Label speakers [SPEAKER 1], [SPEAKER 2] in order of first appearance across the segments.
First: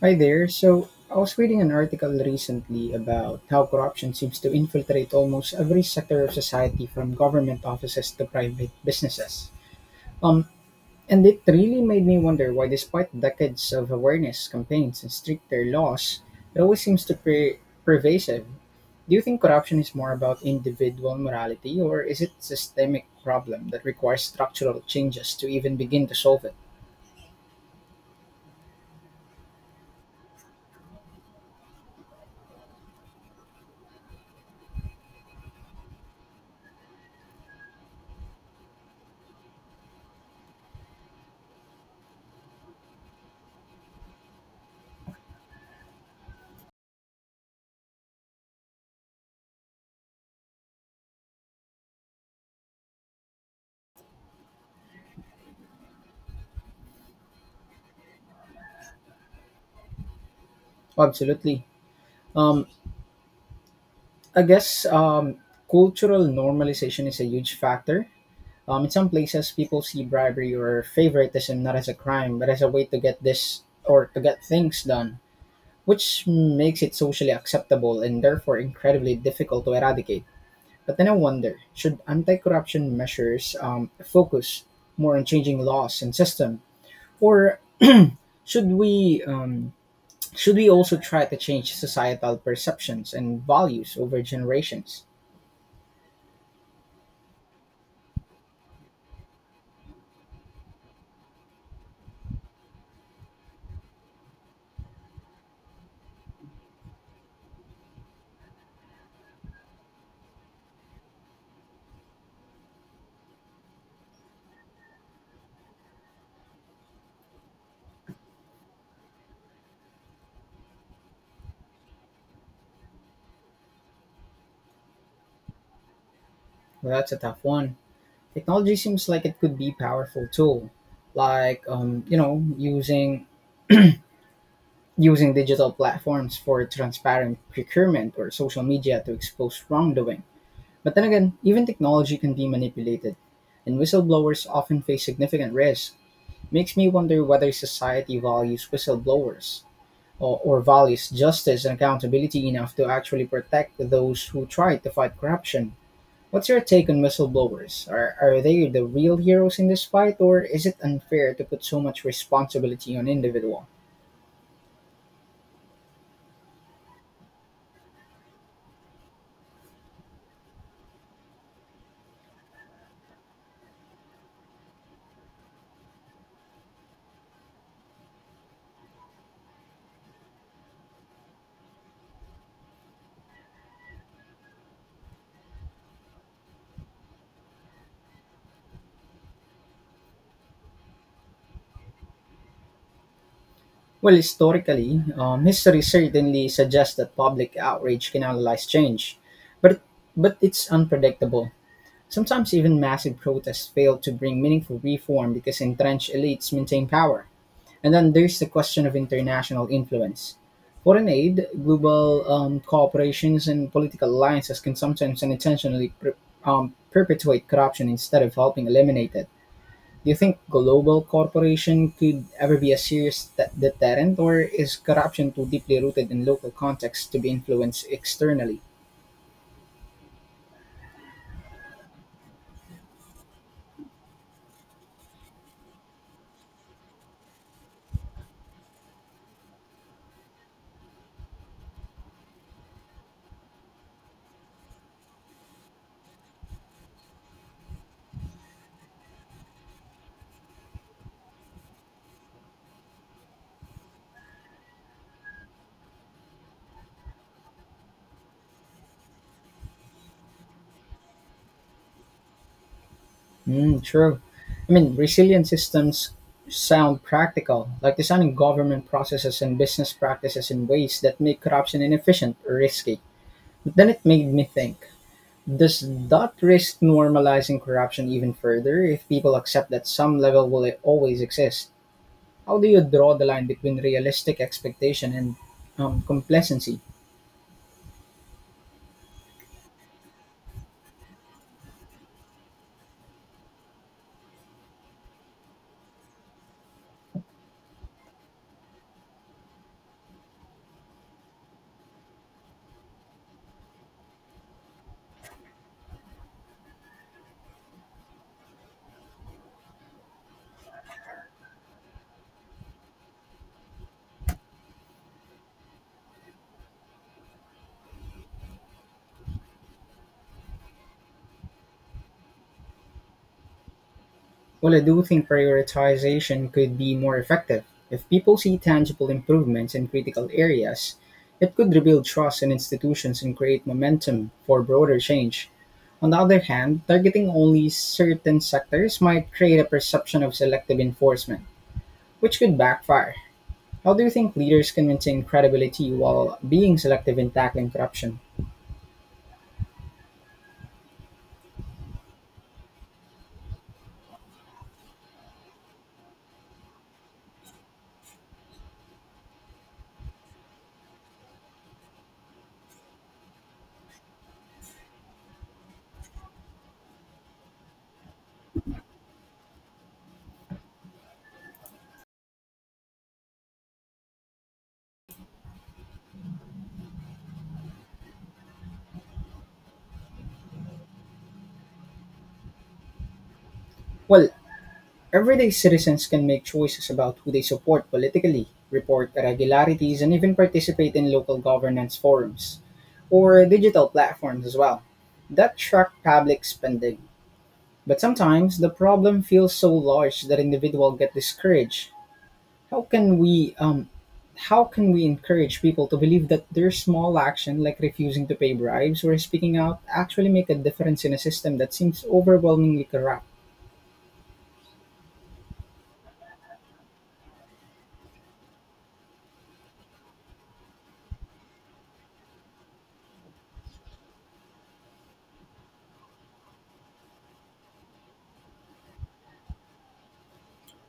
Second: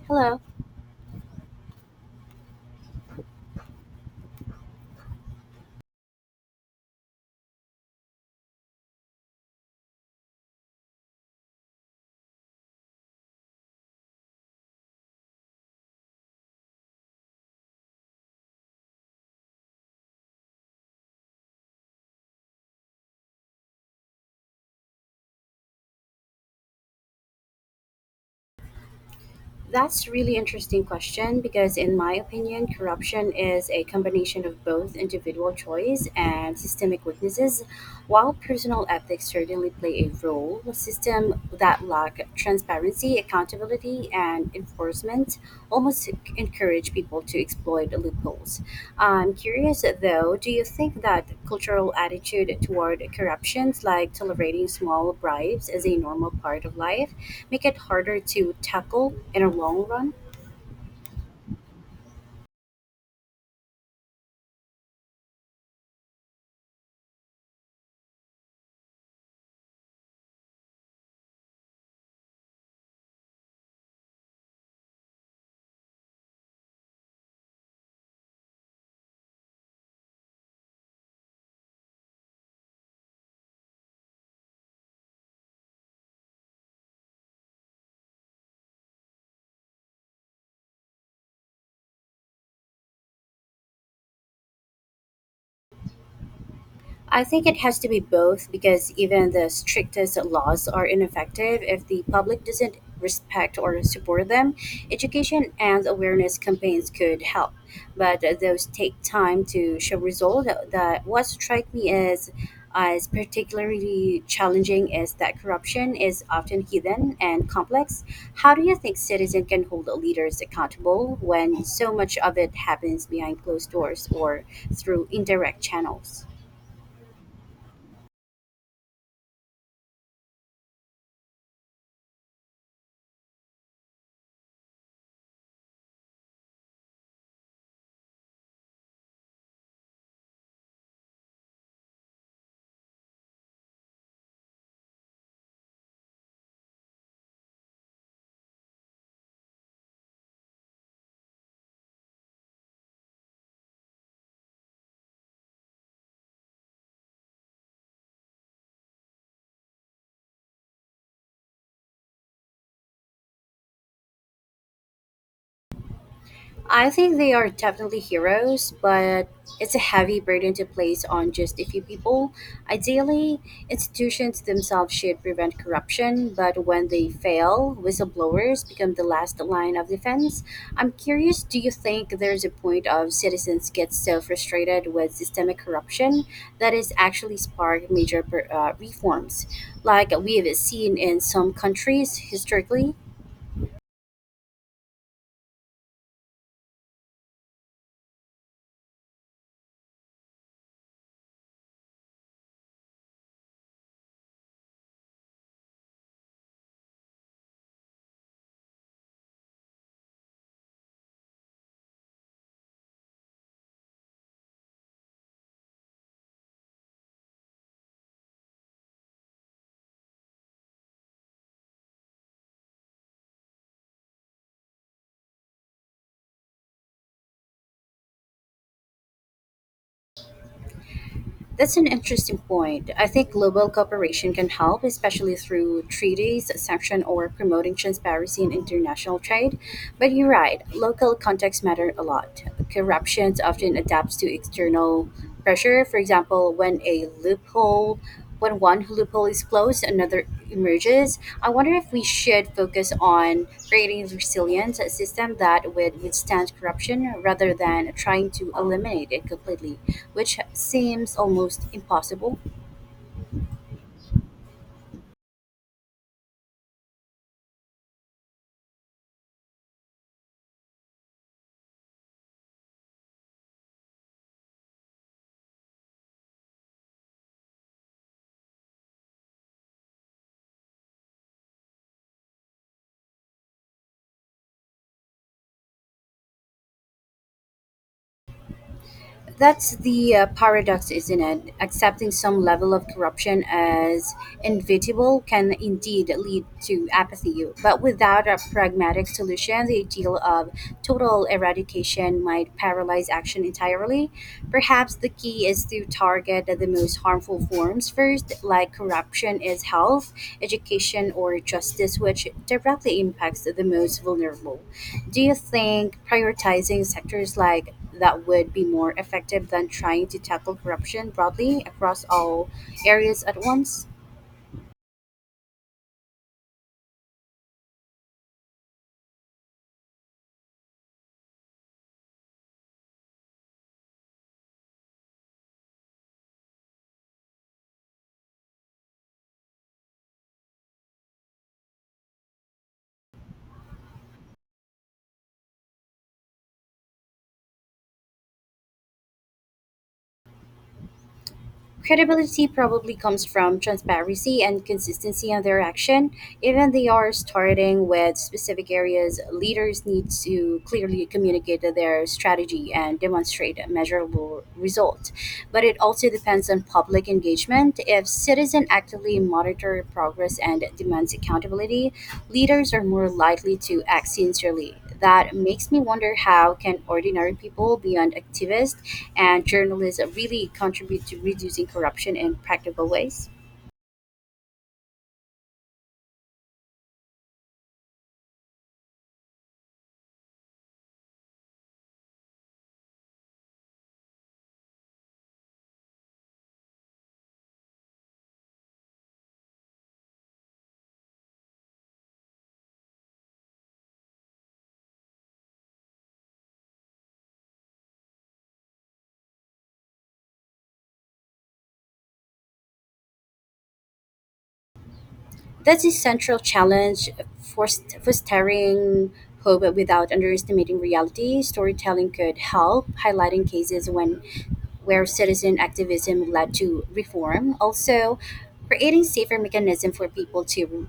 [SPEAKER 1] Hi
[SPEAKER 2] Hello.
[SPEAKER 1] there. So I was reading an article recently about how corruption seems to infiltrate almost every sector of society, from government offices to private businesses. Um, and it really made me wonder why, despite decades of awareness campaigns and stricter laws, it always seems to be pervasive. Do you think corruption is more about individual morality, or is it a systemic problem that requires structural changes to even begin to solve it?
[SPEAKER 2] That's really interesting question because in my opinion, corruption is a combination of both individual choice and systemic weaknesses. While personal ethics certainly play a role, a system that lack transparency, accountability, and enforcement almost encourage people to exploit loopholes. I'm curious though, do you think that cultural attitude toward corruptions, like tolerating small bribes as a normal part of life, make it harder to tackle in the long run?
[SPEAKER 1] Absolutely. Um, I guess cultural normalization is a huge factor. In some places, people see bribery or favoritism not as a crime, but as a way to get this or to get things done, which makes it socially acceptable and therefore incredibly difficult to eradicate. But then I wonder, should anti corruption measures focus more on changing laws and system, or should we? Should we also try to change societal perceptions and values over generations?
[SPEAKER 2] I think it has to be both because even the strictest laws are ineffective if the public doesn't respect or support them. Education and awareness campaigns could help, but those take time to show results. That what strike me as particularly challenging is that corruption is often hidden and complex. How do you think citizens can hold leaders accountable when so much of it happens behind closed doors or through indirect channels?
[SPEAKER 1] Well, that's a tough one. Technology seems like it could be powerful tool, like using digital platforms for transparent procurement or social media to expose wrongdoing. But then again, even technology can be manipulated, and whistleblowers often face significant risk. Makes me wonder whether society values whistleblowers or values justice and accountability enough to actually protect those who try to fight corruption. What's your take on whistleblowers? Are they the real heroes in this fight, or is it unfair to put so much responsibility on individual?
[SPEAKER 2] I think they are definitely heroes, but it's a heavy burden to place on just a few people. Ideally, institutions themselves should prevent corruption, but when they fail, whistleblowers become the last line of defense. I'm curious do you think there's a point of citizens get so frustrated with systemic corruption that is actually spark major reforms, like we've seen in some countries historically?
[SPEAKER 1] Well, historically, history certainly suggests that public outrage canalizes change, but it's unpredictable. Sometimes even massive protests fail to bring meaningful reform because entrenched elites maintain power. And then there's the question of international influence. Foreign aid, global cooperations, and political alliances can sometimes unintentionally perpetuate corruption instead of helping eliminate it. Do you think global corporation could ever be a serious deterrent, or is corruption too deeply rooted in local contexts to be influenced externally?
[SPEAKER 2] That's an interesting point. I think global cooperation can help, especially through treaties, sanction, or promoting transparency in international trade. But you're right, local contexts matter a lot. Corruption often adapts to external pressure. For example, when one loophole is closed, another emerges. I wonder if we should focus on creating resilience, a system that would withstand corruption rather than trying to eliminate it completely, which seems almost impossible.
[SPEAKER 1] Mm, true. I mean, resilient systems sound practical, like designing government processes and business practices in ways that make corruption inefficient or risky. But then it made me think, does that risk normalizing corruption even further if people accept that some level will always exist? How do you draw the line between realistic expectation and complacency?
[SPEAKER 2] That's the paradox, isn't it? Accepting some level of corruption as inevitable can indeed lead to apathy, but without a pragmatic solution, the ideal of total eradication might paralyze action entirely. Perhaps the key is to target the most harmful forms first, like corruption is health, education, or justice, which directly impacts the most vulnerable. Do you think prioritizing sectors like that would be more effective than trying to tackle corruption broadly across all areas at once?
[SPEAKER 1] Well, I do think prioritization could be more effective. If people see tangible improvements in critical areas, it could rebuild trust in institutions and create momentum for broader change. On the other hand, targeting only certain sectors might create a perception of selective enforcement, which could backfire. How do you think leaders can maintain credibility while being selective in tackling corruption?
[SPEAKER 2] Credibility probably comes from transparency and consistency in their action. Even they are starting with specific areas, leaders need to clearly communicate their strategy and demonstrate a measurable result. But it also depends on public engagement. If citizens actively monitor progress and demands accountability, leaders are more likely to act sincerely. That makes me wonder how can ordinary people beyond activists and journalism really contribute to reducing corruption in practical ways.
[SPEAKER 1] Well, everyday citizens can make choices about who they support politically, report irregularities, and even participate in local governance forums or digital platforms as well. That track public spending. But sometimes the problem feels so large that individuals get discouraged. How can we encourage people to believe that their small action, like refusing to pay bribes or speaking out, actually make a difference in a system that seems overwhelmingly corrupt?
[SPEAKER 2] That's a central challenge for fostering hope without underestimating reality. Storytelling could help highlighting cases when where citizen activism led to reform. Also, creating safer mechanism for people to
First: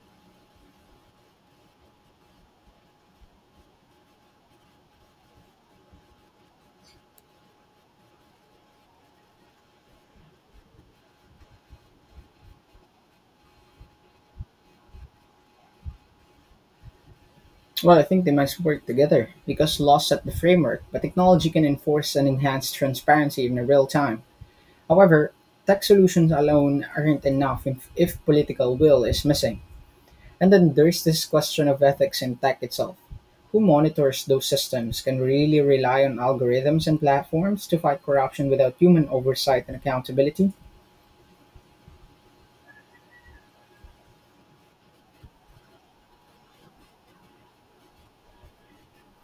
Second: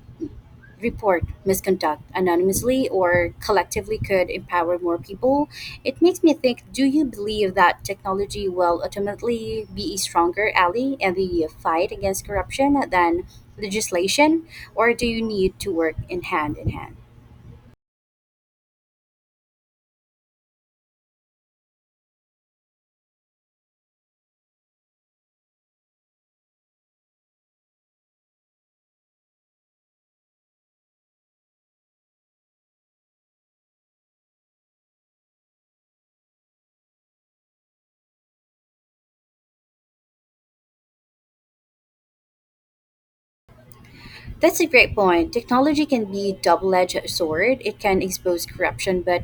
[SPEAKER 2] report misconduct anonymously or collectively could empower more people. It makes me think do you believe that technology will ultimately be a stronger ally in the fight against corruption than legislation, or do you need to work in hand in hand?
[SPEAKER 1] Well, I think they must work together because laws set the framework, but technology can enforce and enhance transparency in real time. However, tech solutions alone aren't enough if political will is missing. And then there's this question of ethics in tech itself. Who monitors those systems? Can we really rely on algorithms and platforms to fight corruption without human oversight and accountability?
[SPEAKER 2] That's a great point. Technology can be double-edged sword. It can expose corruption, but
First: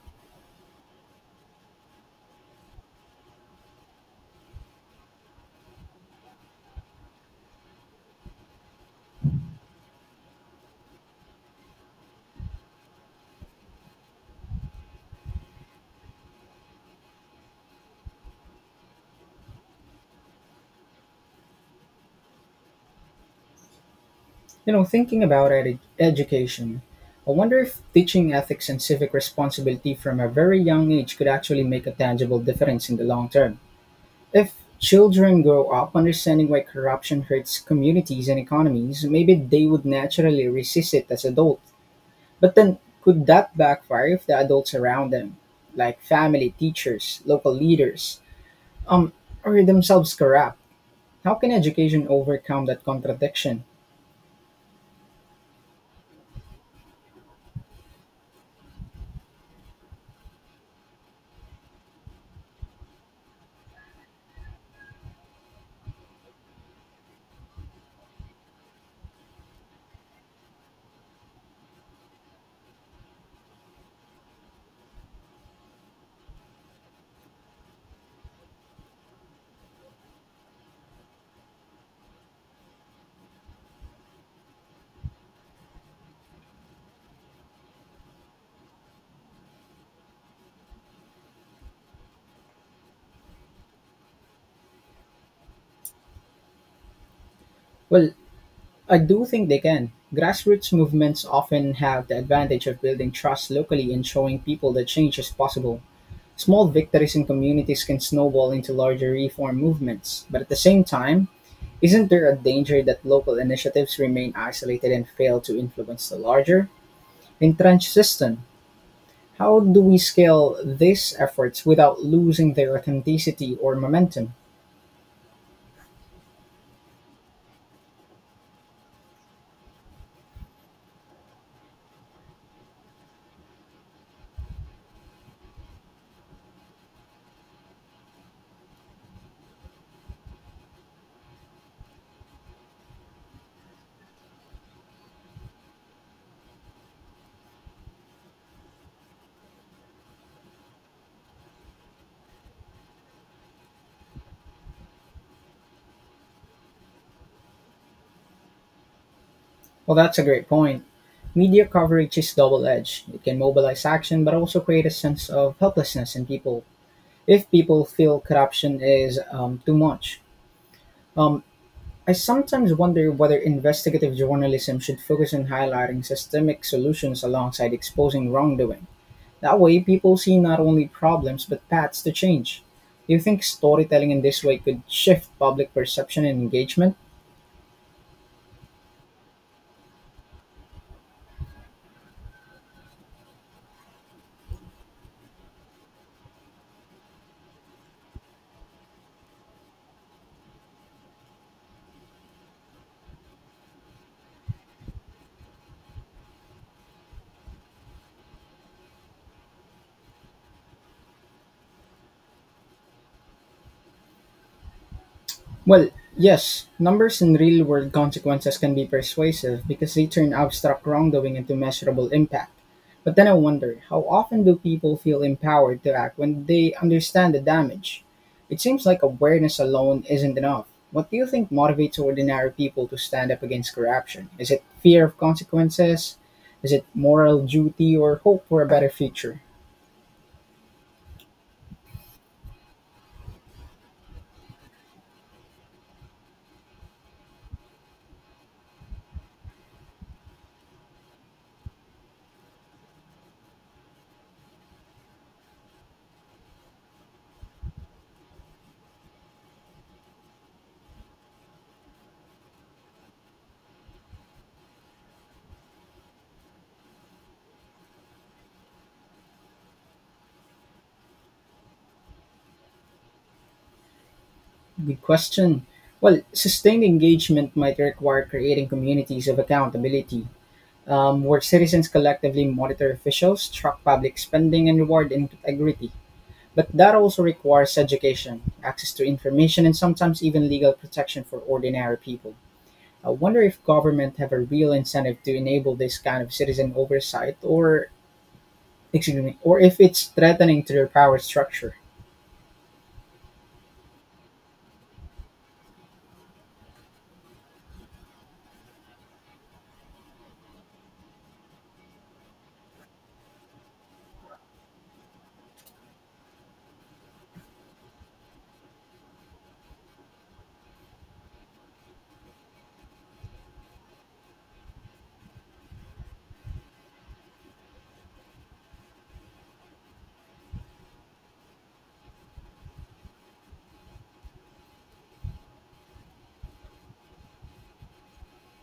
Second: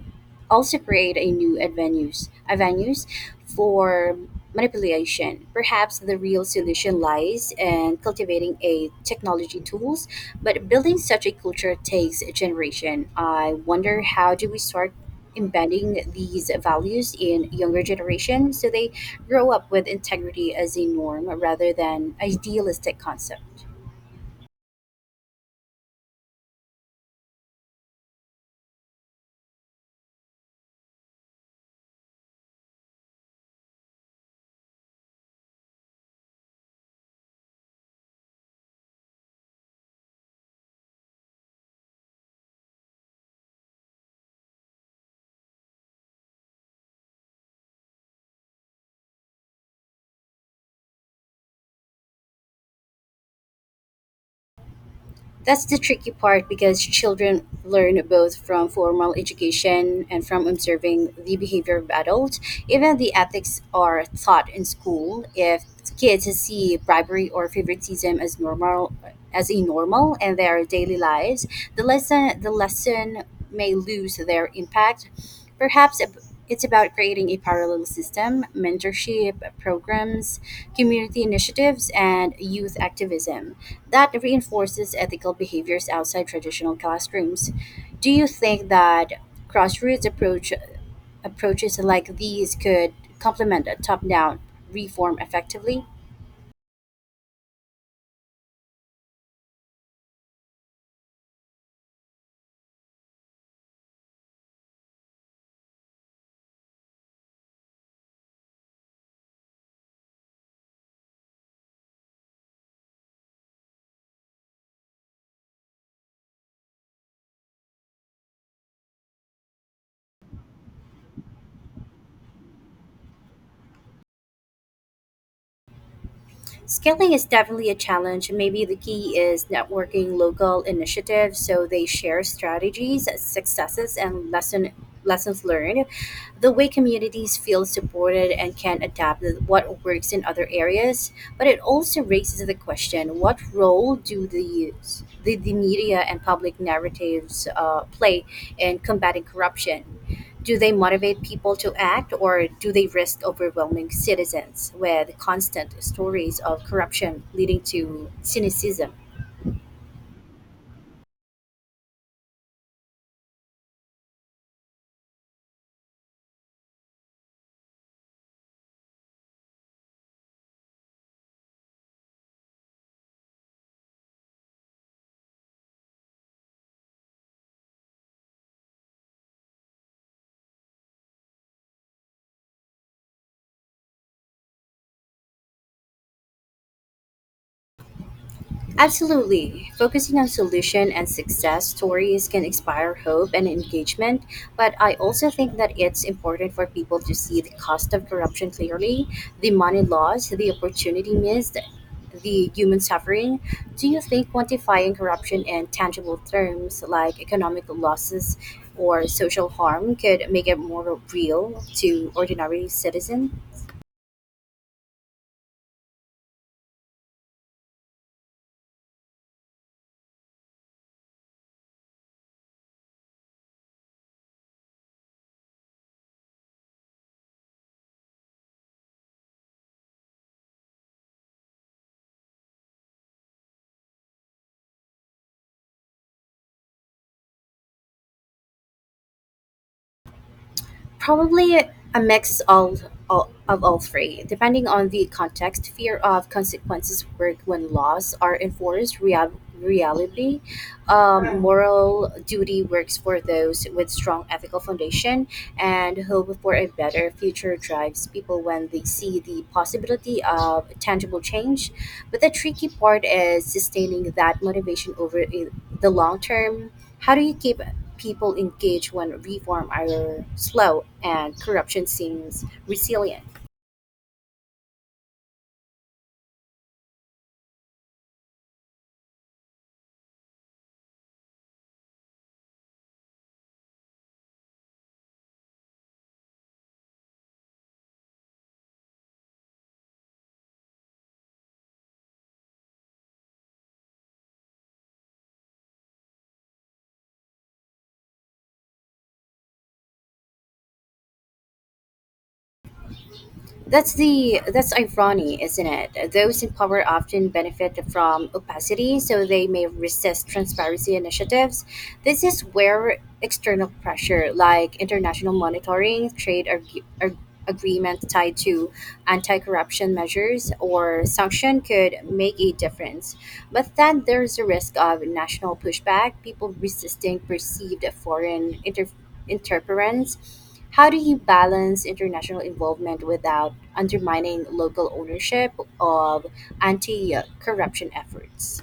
[SPEAKER 2] also create a avenues for manipulation. Perhaps the real solution lies in cultivating a technology tools, but building such a culture takes a generation. I wonder how do we start embedding these values in younger generations so they grow up with integrity as a norm rather than idealistic concept.
[SPEAKER 1] You know, thinking about education, I wonder if teaching ethics and civic responsibility from a very young age could actually make a tangible difference in the long term. If children grow up understanding why corruption hurts communities and economies, maybe they would naturally resist it as adults. But then, could that backfire if the adults around them, like family, teachers, local leaders, um, are themselves corrupt? How can education overcome that contradiction?
[SPEAKER 2] That's the tricky part because children learn both from formal education and from observing the behavior of adults. Even the ethics are taught in school. If kids see bribery or favoritism as a normal in their daily lives, the lesson may lose their impact. Perhaps it's about creating a parallel system, mentorship programs, community initiatives, and youth activism that reinforces ethical behaviors outside traditional classrooms. Do you think that grassroots approach approaches like these could complement a top-down reform effectively?
[SPEAKER 1] Well, I do think they can. Grassroots movements often have the advantage of building trust locally and showing people that change is possible. Small victories in communities can snowball into larger reform movements, but at the same time, isn't there a danger that local initiatives remain isolated and fail to influence the larger, entrenched system? How do we scale these efforts without losing their authenticity or momentum?
[SPEAKER 2] Scaling is definitely a challenge. Maybe the key is networking local initiatives so they share strategies, successes, and lessons learned. The way communities feel supported and can adapt what works in other areas, but it also raises the question: What role do the media and public narratives play in combating corruption? Do they motivate people to act, or do they risk overwhelming citizens with constant stories of corruption leading to cynicism?
[SPEAKER 1] Well, that's a great point. Media coverage is double edged. It can mobilize action, but also create a sense of helplessness in people if people feel corruption is too much. Um, I sometimes wonder whether investigative journalism should focus on highlighting systemic solutions alongside exposing wrongdoing. That way, people see not only problems but paths to change. Do you think storytelling in this way could shift public perception and engagement?
[SPEAKER 2] Absolutely. Focusing on solution and success stories can inspire hope and engagement, but I also think that it's important for people to see the cost of corruption clearly, the money lost, the opportunity missed, the human suffering. Do you think quantifying corruption in tangible terms like economic losses or social harm could make it more real to ordinary citizen?
[SPEAKER 1] Well, yes, numbers and real world consequences can be persuasive because they turn abstract wrongdoing into measurable impact. But then I wonder, how often do people feel empowered to act when they understand the damage? It seems like awareness alone isn't enough. What do you think motivates ordinary people to stand up against corruption? Is it fear of consequences? Is it moral duty or hope for a better future?
[SPEAKER 2] Probably a mix of all three, depending on the context. Fear of consequences work when laws are enforced. Reality, moral duty works for those with strong ethical foundation, and hope for a better future drives people when they see the possibility of tangible change. But the tricky part is sustaining that motivation over the long term how do you keep people engaged when reform are slow and corruption seems resilient?
[SPEAKER 1] Good question. Well, sustained engagement might require creating communities of accountability, where citizens collectively monitor officials, track public spending, and reward integrity. But that also requires education, access to information, and sometimes even legal protection for ordinary people. I wonder if government have a real incentive to enable this kind of citizen oversight, or excuse me, or if it's threatening to their power structure.
[SPEAKER 2] That's irony, isn't it? Those in power often benefit from opacity, so they may resist transparency initiatives. This is where external pressure, like international monitoring, agreements tied to anti-corruption measures or sanction, could make a difference. But then there's a risk of national pushback, people resisting perceived foreign interference. How do you balance international involvement without undermining local ownership of anti corruption efforts.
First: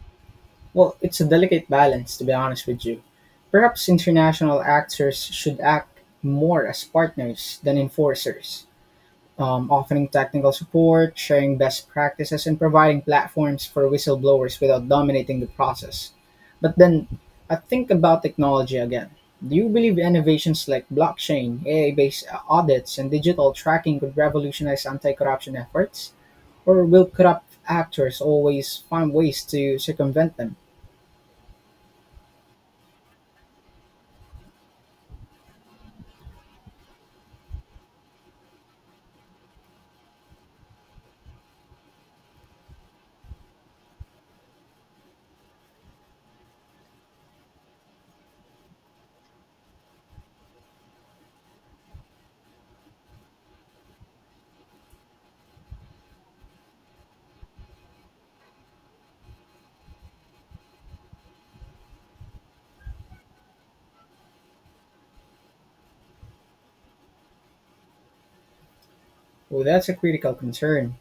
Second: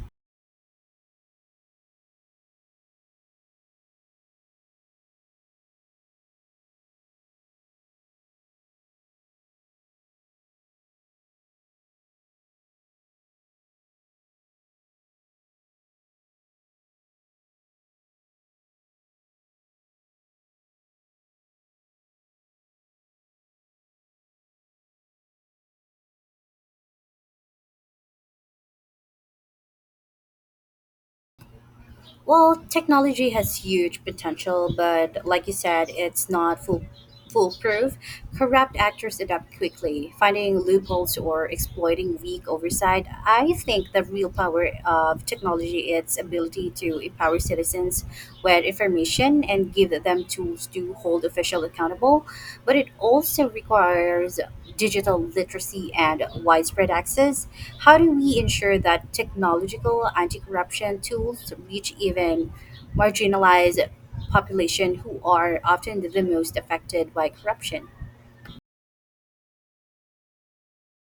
[SPEAKER 1] Well, it's a delicate balance, to be honest with you. Perhaps international actors should act more as partners than enforcers, offering technical support, sharing best practices, and providing platforms for whistleblowers without dominating the process. But then I think about technology again. Do you believe innovations like blockchain, AI based audits, and digital tracking could revolutionize anti corruption efforts? Or will corrupt actors always find ways to circumvent them?
[SPEAKER 2] Well, technology has huge potential, but like you said, it's not full, foolproof. Corrupt actors adapt quickly, finding loopholes or exploiting weak oversight. I think the real power of technology is its ability to empower citizens with information and give them tools to hold officials accountable, but it also requires digital literacy and widespread access. How do we ensure that technological anti corruption tools reach even marginalized population who are often the most affected by corruption?
[SPEAKER 1] Well, that's a critical concern.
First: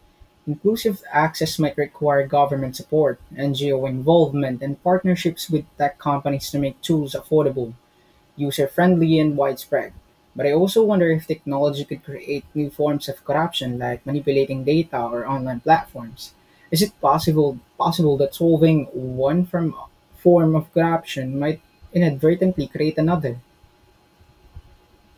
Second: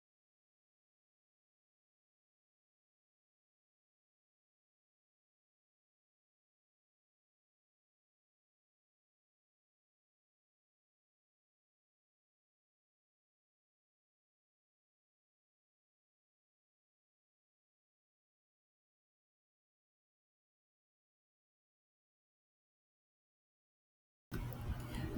[SPEAKER 1] Inclusive access might require government support, NGO involvement, and partnerships with tech companies to make tools affordable, user friendly, and widespread. But I also wonder if technology could create new forms of corruption like manipulating data or online platforms. Is it possible that solving one from form of corruption might inadvertently create another?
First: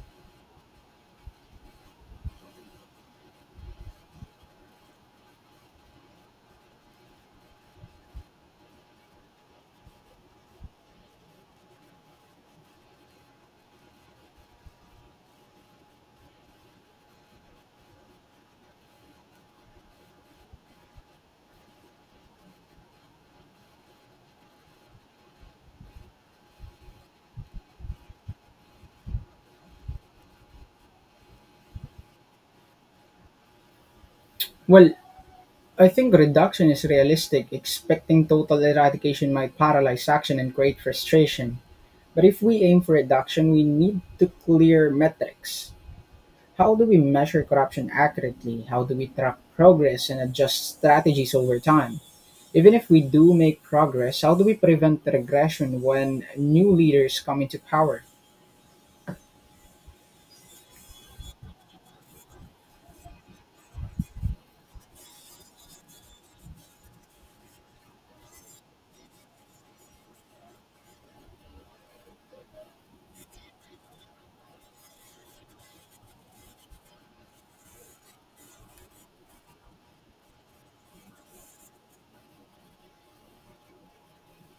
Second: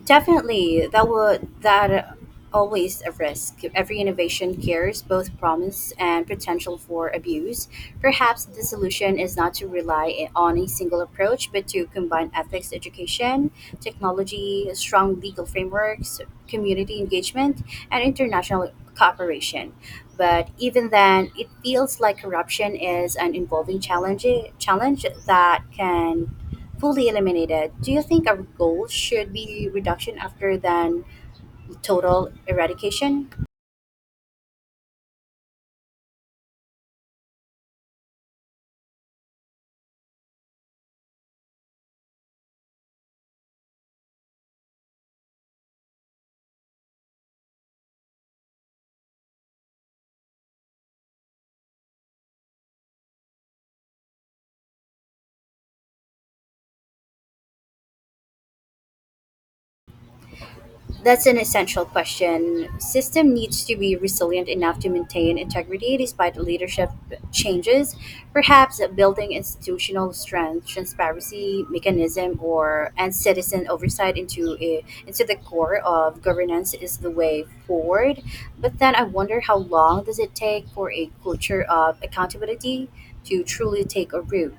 [SPEAKER 2] Definitely, that always a risk. Every innovation carries both promise and potential for abuse. Perhaps the solution is not to rely on a single approach, but to combine ethics education, technology, strong legal frameworks, community engagement, and international cooperation. But even then, it feels like corruption is an involving challenge that can fully eliminated, do you think our goal should be reduction after than total eradication?
[SPEAKER 1] Well, I think reduction is realistic. Expecting total eradication might paralyze action and create frustration. But if we aim for reduction, we need to clear metrics. How do we measure corruption accurately? How do we track progress and adjust strategies over time? Even if we do make progress, how do we prevent regression when new leaders come into power?
[SPEAKER 2] That's an essential question. System needs to be resilient enough to maintain integrity despite leadership changes. Perhaps building institutional strength, transparency mechanism, or and citizen oversight into the core of governance is the way forward. But then I wonder how long does it take for a culture of accountability to truly take a root?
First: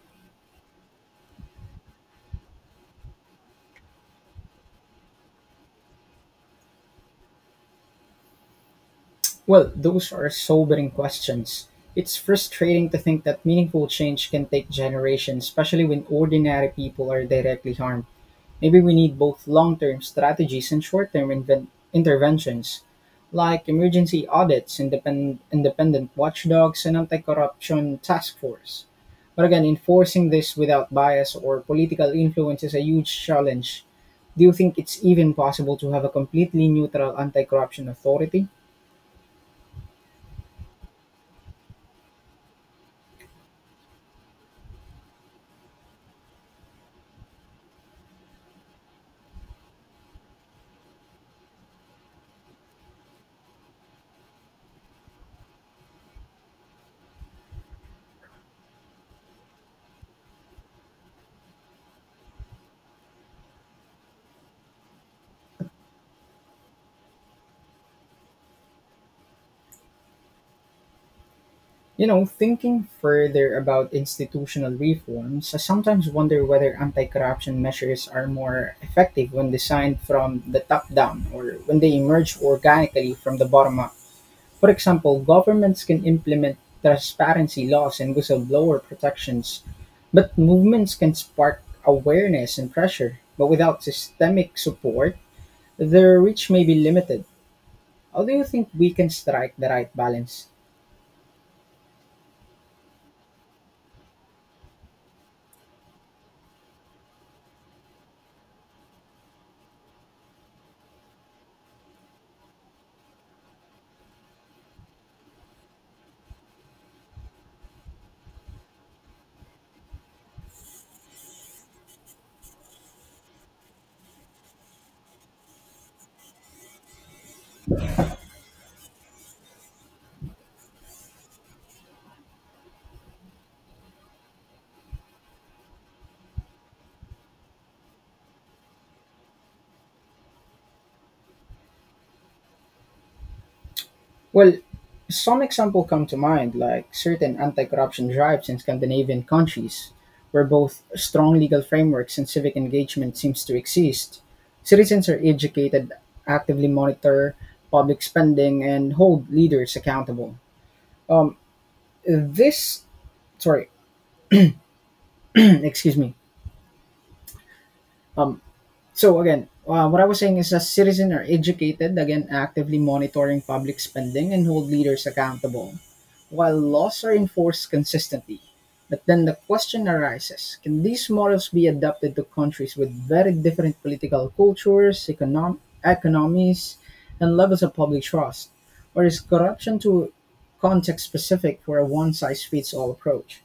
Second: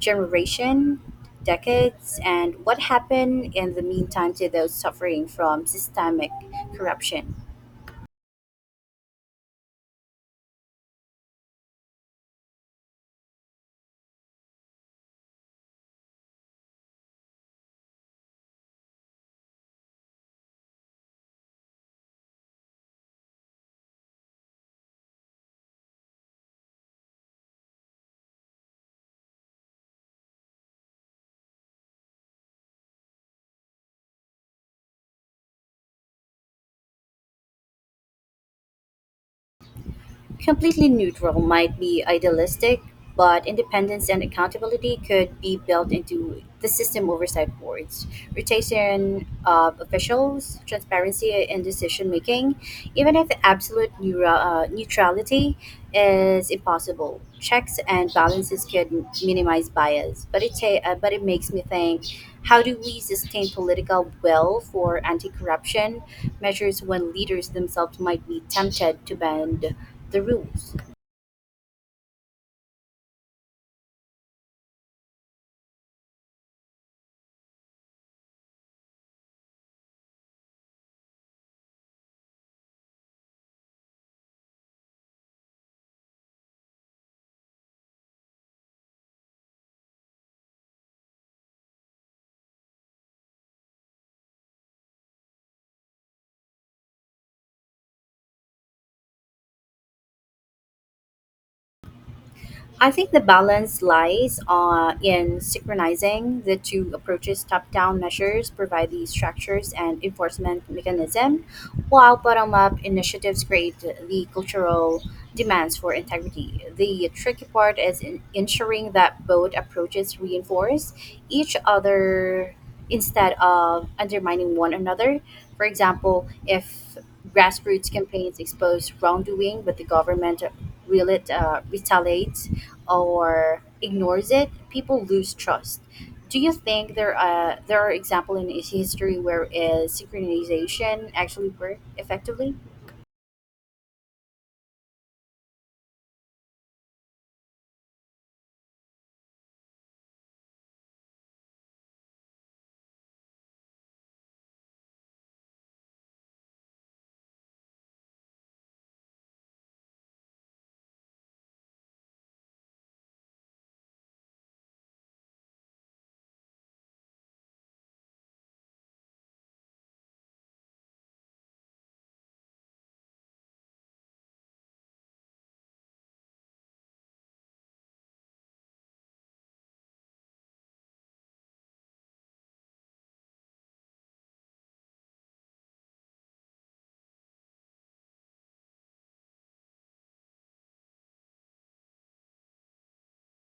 [SPEAKER 2] Generation decades, and what happened in the meantime to those suffering from systemic corruption.
[SPEAKER 1] Well, those are sobering questions. It's frustrating to think that meaningful change can take generations, especially when ordinary people are directly harmed. Maybe we need both long term strategies and short term interventions, like emergency audits, independent watchdogs, and anti corruption task force. But again, enforcing this without bias or political influence is a huge challenge. Do you think it's even possible to have a completely neutral anti corruption authority?
[SPEAKER 2] Completely neutral might be idealistic, but independence and accountability could be built into the system oversight boards, rotation of officials, transparency in decision making, even if absolute neutrality is impossible. Checks and balances could minimize bias, but but it makes me think: How do we sustain political will for anti-corruption measures when leaders themselves might be tempted to bend the rules?
[SPEAKER 1] You know, thinking further about institutional reforms, I sometimes wonder whether anti corruption measures are more effective when designed from the top down or when they emerge organically from the bottom up. For example, governments can implement transparency laws and whistleblower protections, but movements can spark awareness and pressure. But without systemic support, their reach may be limited. How do you think we can strike the right balance?
[SPEAKER 2] I think the balance lies in synchronizing the two approaches. Top down measures provide the structures and enforcement mechanism, while bottom up initiatives create the cultural demands for integrity. The tricky part is in ensuring that both approaches reinforce each other instead of undermining one another. For example, if grassroots campaigns expose wrongdoing, but the government really retaliates or ignores it, people lose trust. Do you think there are examples in history where synchronization actually worked effectively?
[SPEAKER 1] Well, some example come to mind, like certain anti-corruption drives in Scandinavian countries, where both strong legal frameworks and civic engagement seems to exist. Citizens are educated, actively monitor public spending, and hold leaders accountable. Um, this, sorry, excuse me. Um, what I was saying is that citizens are educated, again, actively monitoring public spending and hold leaders accountable, while laws are enforced consistently. But then the question arises, can these models be adapted to countries with very different political cultures, economies, and levels of public trust? Or is corruption too context specific for a one size fits all approach?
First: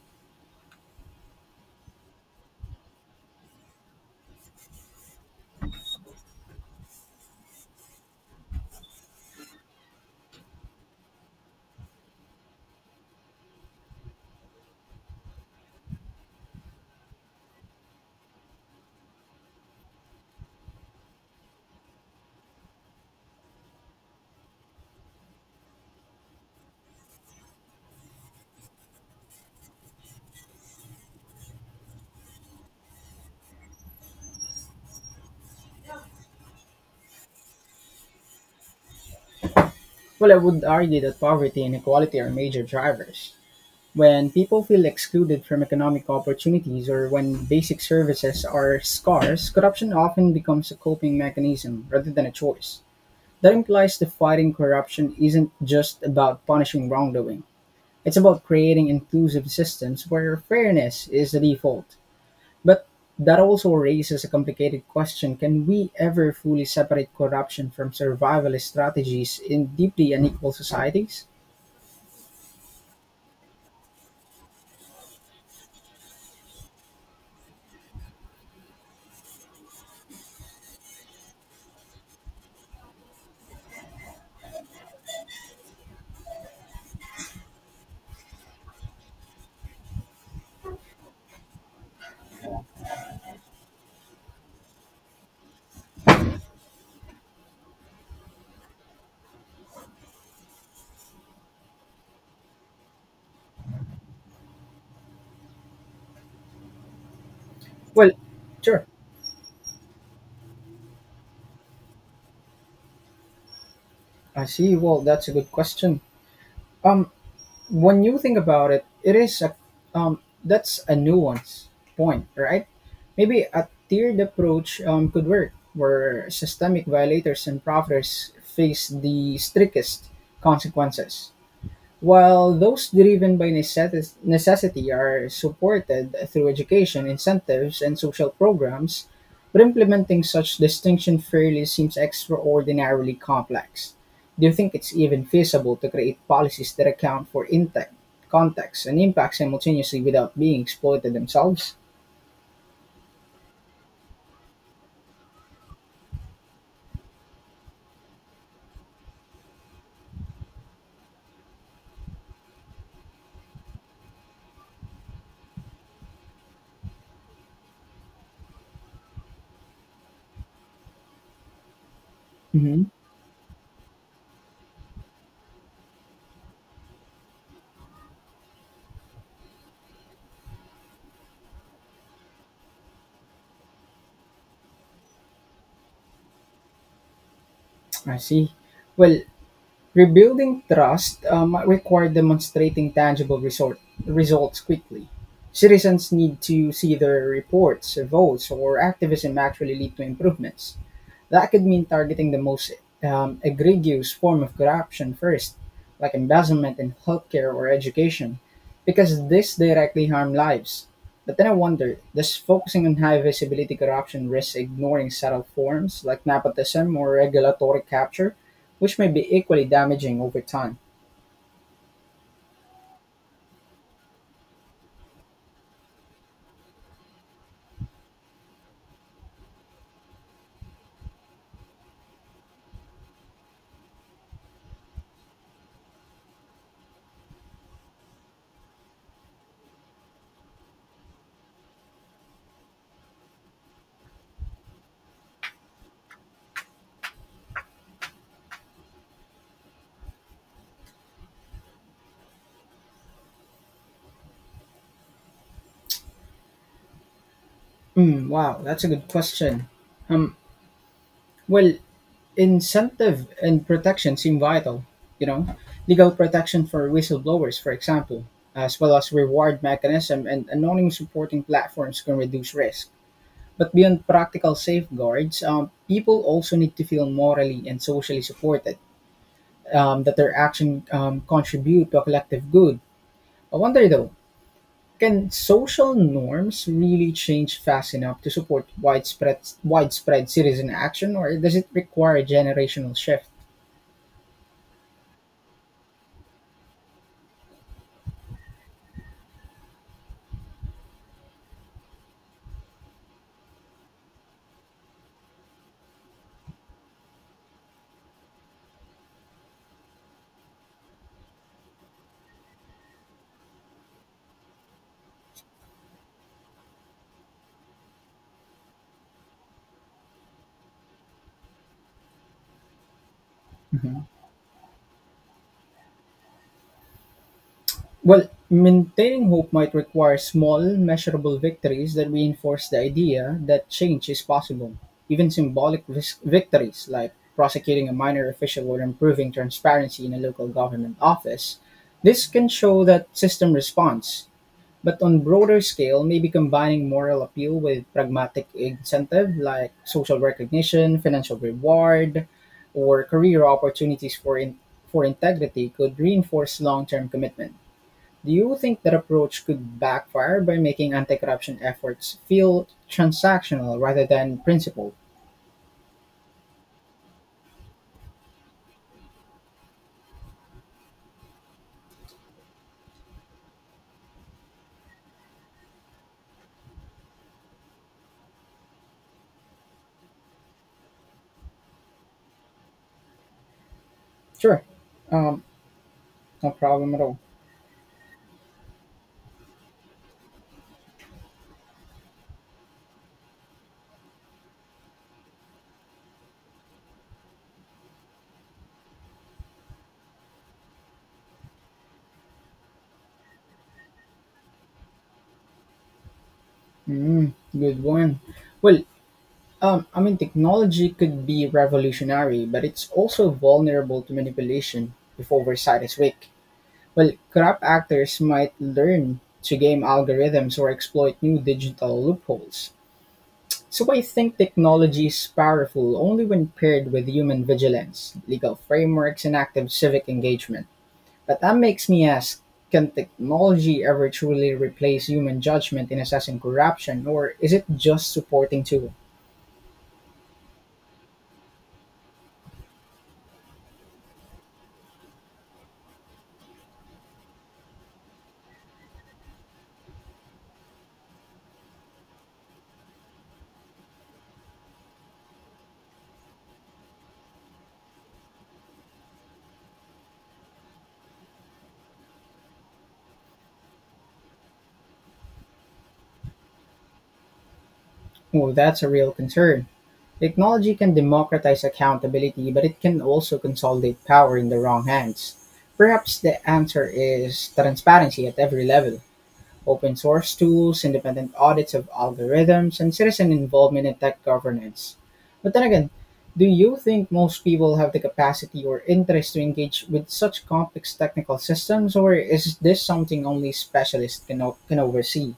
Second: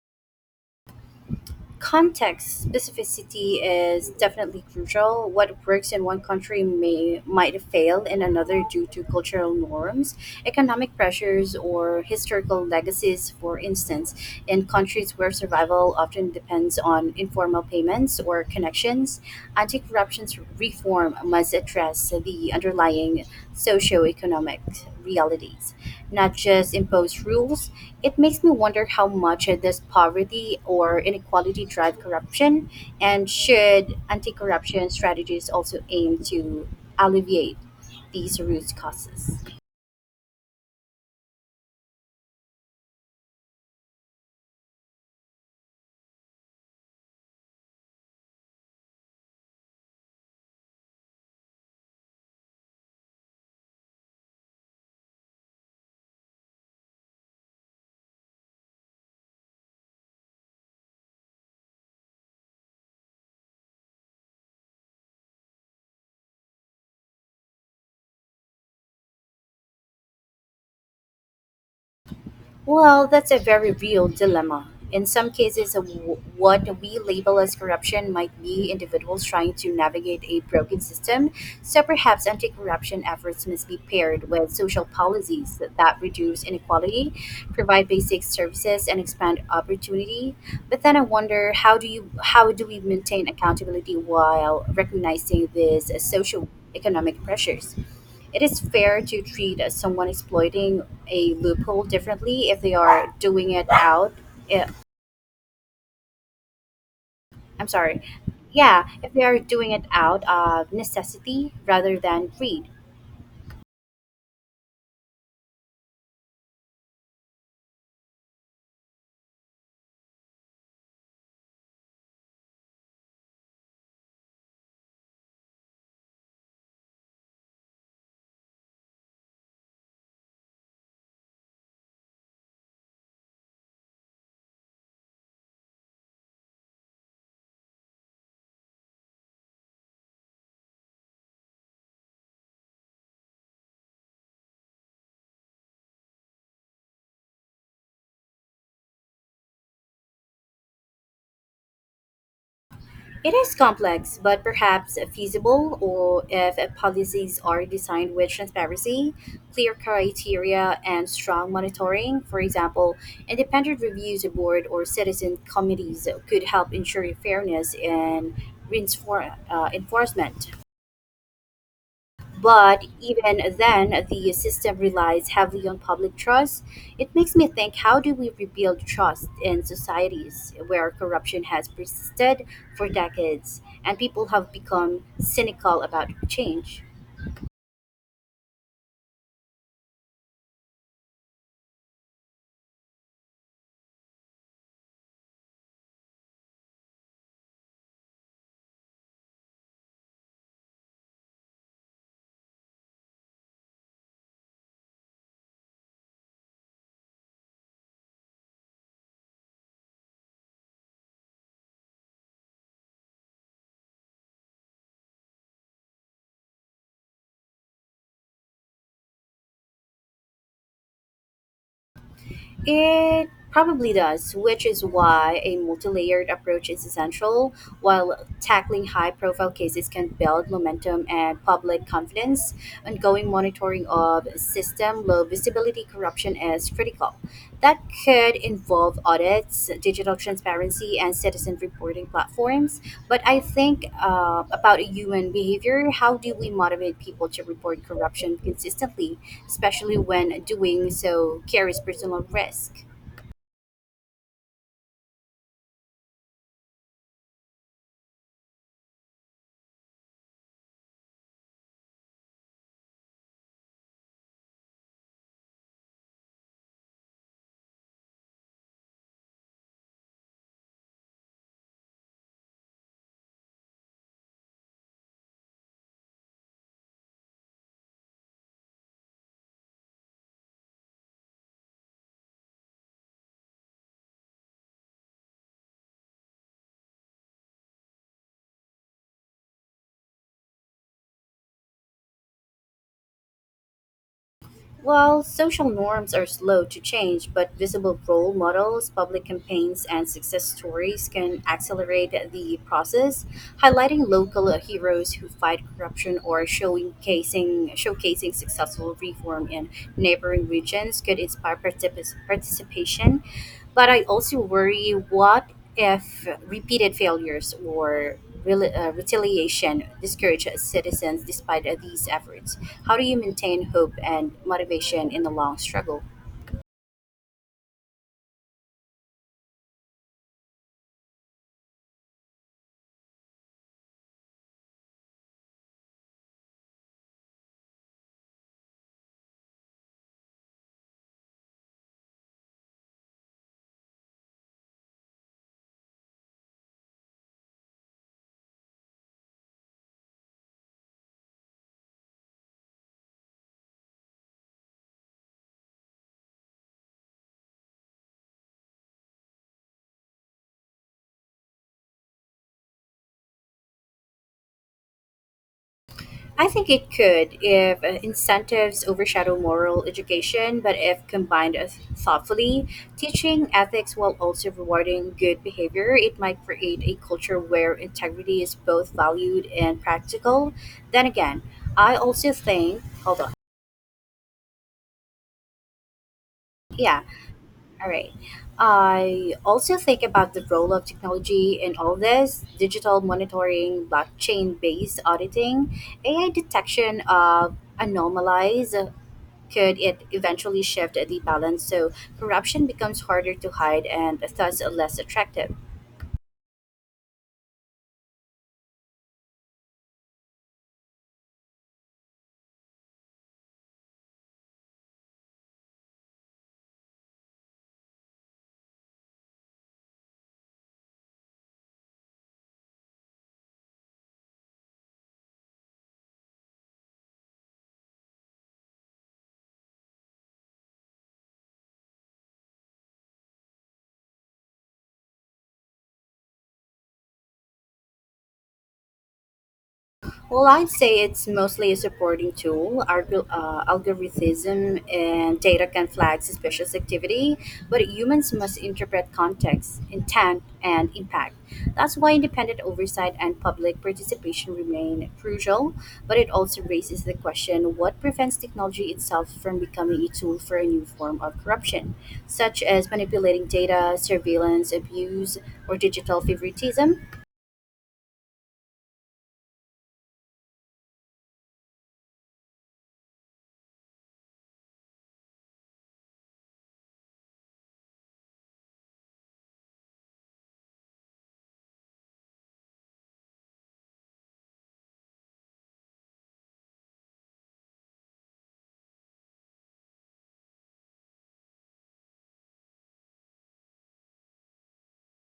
[SPEAKER 2] Context specificity is definitely crucial. What works in one country may might fail in another due to cultural norms, economic pressures, or historical legacies. For instance, in countries where survival often depends on informal payments or connections, anti-corruption reform must address the underlying socio-economic realities not just impose rules. It makes me wonder how much does poverty or inequality drive corruption, and should anti corruption strategies also aim to alleviate these root causes?
[SPEAKER 1] Well, I would argue that poverty and inequality are major drivers. When people feel excluded from economic opportunities or when basic services are scarce, corruption often becomes a coping mechanism rather than a choice. That implies that fighting corruption isn't just about punishing wrongdoing. It's about creating inclusive systems where fairness is the default. But that also raises a complicated question, can we ever fully separate corruption from survivalist strategies in deeply unequal societies?
[SPEAKER 2] Well, that's a very real dilemma. In some cases, what we label as corruption might be individuals trying to navigate a broken system, so perhaps anti corruption efforts must be paired with social policies that reduce inequality, provide basic services, and expand opportunity. But then I wonder how do we maintain accountability while recognizing these social economic pressures? It is fair to treat as someone exploiting a loophole differently if they are doing it out. eh, I'm sorry.
[SPEAKER 1] Well,
[SPEAKER 2] Yeah,
[SPEAKER 1] sure.
[SPEAKER 2] if they are doing it out of necessity rather than greed.
[SPEAKER 1] I see. Well, that's a good question. Um, when you think about it, it is a that's a nuanced point, right? Maybe a tiered approach could work, where systemic violators and profiteers face the strictest consequences, while those driven by necessity are supported through education, incentives, and social programs, but implementing such distinction fairly seems extraordinarily complex. Do you think it's even feasible to create policies that account for intent, context, and impact simultaneously without being exploited themselves?
[SPEAKER 2] It is complex, but perhaps feasible, or if policies are designed with transparency, clear criteria, and strong monitoring. For example, independent reviews board or citizen committees could help ensure fairness in enforcement. But
[SPEAKER 1] Hmm.
[SPEAKER 2] even then, the system relies heavily on public trust. It makes me think how do we rebuild trust in societies where corruption has persisted for decades and people have become cynical about change?
[SPEAKER 1] I see. Well, rebuilding trust might require demonstrating tangible results quickly. Citizens need to see their reports, votes, or activism actually lead to improvements. That could mean targeting the most egregious form of corruption first, like embezzlement in healthcare or education, because this directly harm lives. But then I wonder, does focusing on high visibility corruption risk ignoring subtle forms like nepotism or regulatory capture, which may be equally damaging over time?
[SPEAKER 2] It probably does, which is why a multi layered approach is essential. While tackling high profile cases can build momentum and public confidence, ongoing monitoring of system low visibility corruption is critical. That could involve audits, digital transparency, and citizen reporting platforms. But I think about human behavior how do we motivate people to report corruption consistently, especially when doing so carries personal risk?
[SPEAKER 1] Mm, wow, that's a good question. Um, well, incentive and protection seem vital, you know, legal protection for whistleblowers, for example, as well as reward mechanism and anonymous reporting platforms can reduce risk. But beyond practical safeguards, people also need to feel morally and socially supported, that their action contribute to a collective good. I wonder though, can social norms really change fast enough to support widespread citizen action, or does it require a generational shift?
[SPEAKER 2] While social norms are slow to change, but visible role models, public campaigns, and success stories can accelerate the process, highlighting local heroes who fight corruption or showcasing successful reform in neighboring regions could inspire participation but I also worry what if repeated failures or retaliation discourage citizens despite these efforts? How do you maintain hope
[SPEAKER 1] Mhm.
[SPEAKER 2] and motivation in the long struggle?
[SPEAKER 1] Well, maintaining hope might require small, measurable victories that reinforce the idea that change is possible. Even symbolic victories, like prosecuting a minor official or improving transparency in a local government office, this can show that system response. But on broader scale, maybe combining moral appeal with pragmatic incentive like social recognition, financial reward, or career opportunities for integrity could reinforce long-term commitment. Do you think that approach could backfire by making anti-corruption efforts feel transactional rather than principled?
[SPEAKER 2] I think it could if incentives overshadow moral education, but if combined thoughtfully, teaching ethics while also rewarding good behavior, it might create a culture where integrity is both valued and practical. Then again, I also think, hold on.
[SPEAKER 1] Sure. Um, no problem at
[SPEAKER 2] Yeah,
[SPEAKER 1] all.
[SPEAKER 2] all right. I also think about the role of technology in all this digital monitoring, blockchain based auditing, AI detection of anomalies. Could it eventually shift the balance so corruption becomes harder to hide and thus less attractive?
[SPEAKER 1] Mm, good one. Well, I mean, technology could be revolutionary, but it's also vulnerable to manipulation if oversight is weak. Well, corrupt actors might learn to game algorithms or exploit new digital loopholes. So I think technology is powerful only when paired with human vigilance, legal frameworks, and active civic engagement. But that makes me ask, can technology ever truly replace human judgment in assessing corruption, or is it just supporting tool?
[SPEAKER 2] Well, I'd say it's mostly a supporting tool. Algorithm and data can flag suspicious activity, but humans must interpret context, intent, and impact. That's why independent oversight and public participation remain crucial, but it also raises the question what prevents technology itself from becoming a tool for a new form of corruption, such as manipulating data, surveillance, abuse, or digital favoritism?
[SPEAKER 1] Oh, that's a real concern. Technology can democratize accountability, but it can also consolidate power in the wrong hands. Perhaps the answer is transparency at every level: open source tools, independent audits of algorithms, and citizen involvement in tech governance. But then again, do you think most people have the capacity or interest to engage with such complex technical systems, or is this something only specialists can oversee?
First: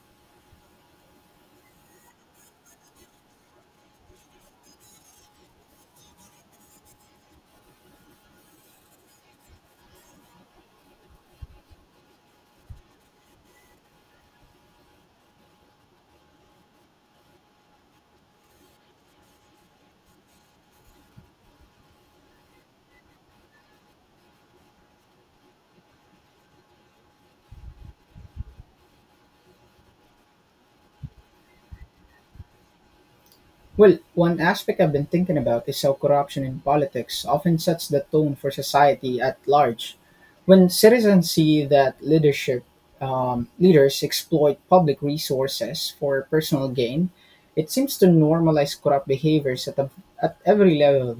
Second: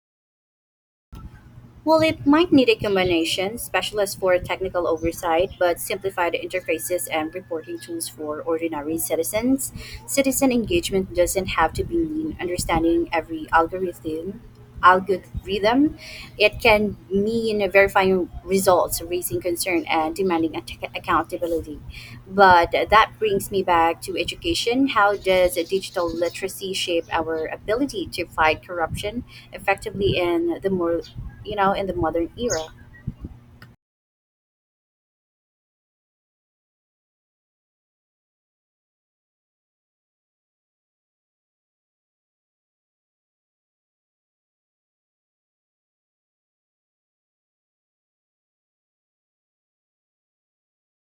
[SPEAKER 2] Well, it might need a combination, specialists for technical oversight, but simplified interfaces and reporting tools for ordinary citizens. Citizen engagement doesn't have to mean understanding every algorithm. Algorithm, it can me in verifying results, raising concern, and demanding accountability. But that brings me back to education. How does digital literacy shape our ability to fight corruption effectively in the more, you know, in the modern era?
[SPEAKER 1] Well, one aspect I've been thinking about is how corruption in politics often sets the tone for society at large. When citizens see that leaders exploit public resources for personal gain, it seems to normalize corrupt behaviors at every level,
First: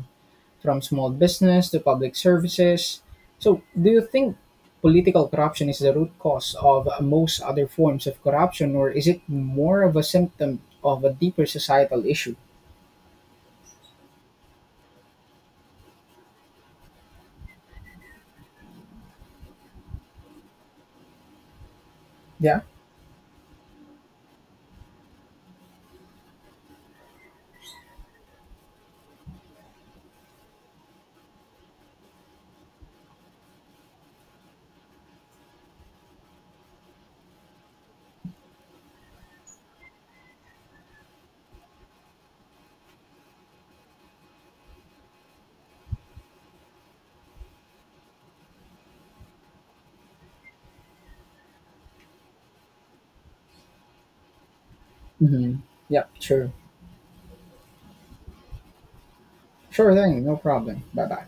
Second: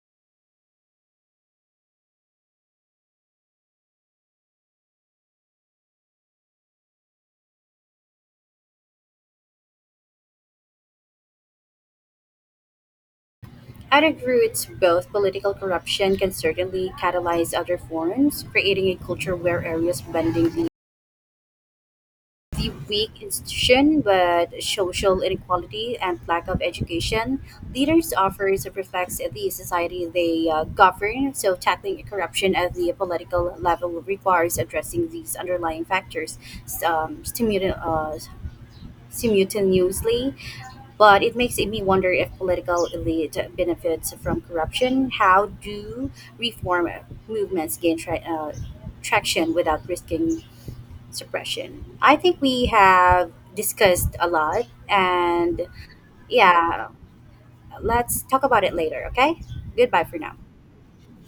[SPEAKER 1] from small business to public services. So, do you think political corruption is the root cause of most other forms of corruption, or is it more of a symptom of a deeper societal issue?
[SPEAKER 2] At its roots, both political corruption can certainly catalyze other forms, creating a culture where areas bending
[SPEAKER 1] Yeah.
[SPEAKER 2] the weak institution but social inequality and lack of education leaders offers reflects the society they govern so tackling corruption at the political level requires addressing these underlying factors um, simu- uh, simultaneously but it makes me wonder if political elite benefits from corruption how do reform movements gain traction without risking suppression. I think we have discussed a lot,
[SPEAKER 1] Hmm.
[SPEAKER 2] and
[SPEAKER 1] Yep. Sure.
[SPEAKER 2] yeah, let's talk about it later, okay?
[SPEAKER 1] Sure
[SPEAKER 2] Goodbye for
[SPEAKER 1] thing.
[SPEAKER 2] now.
[SPEAKER 1] No problem. Bye bye.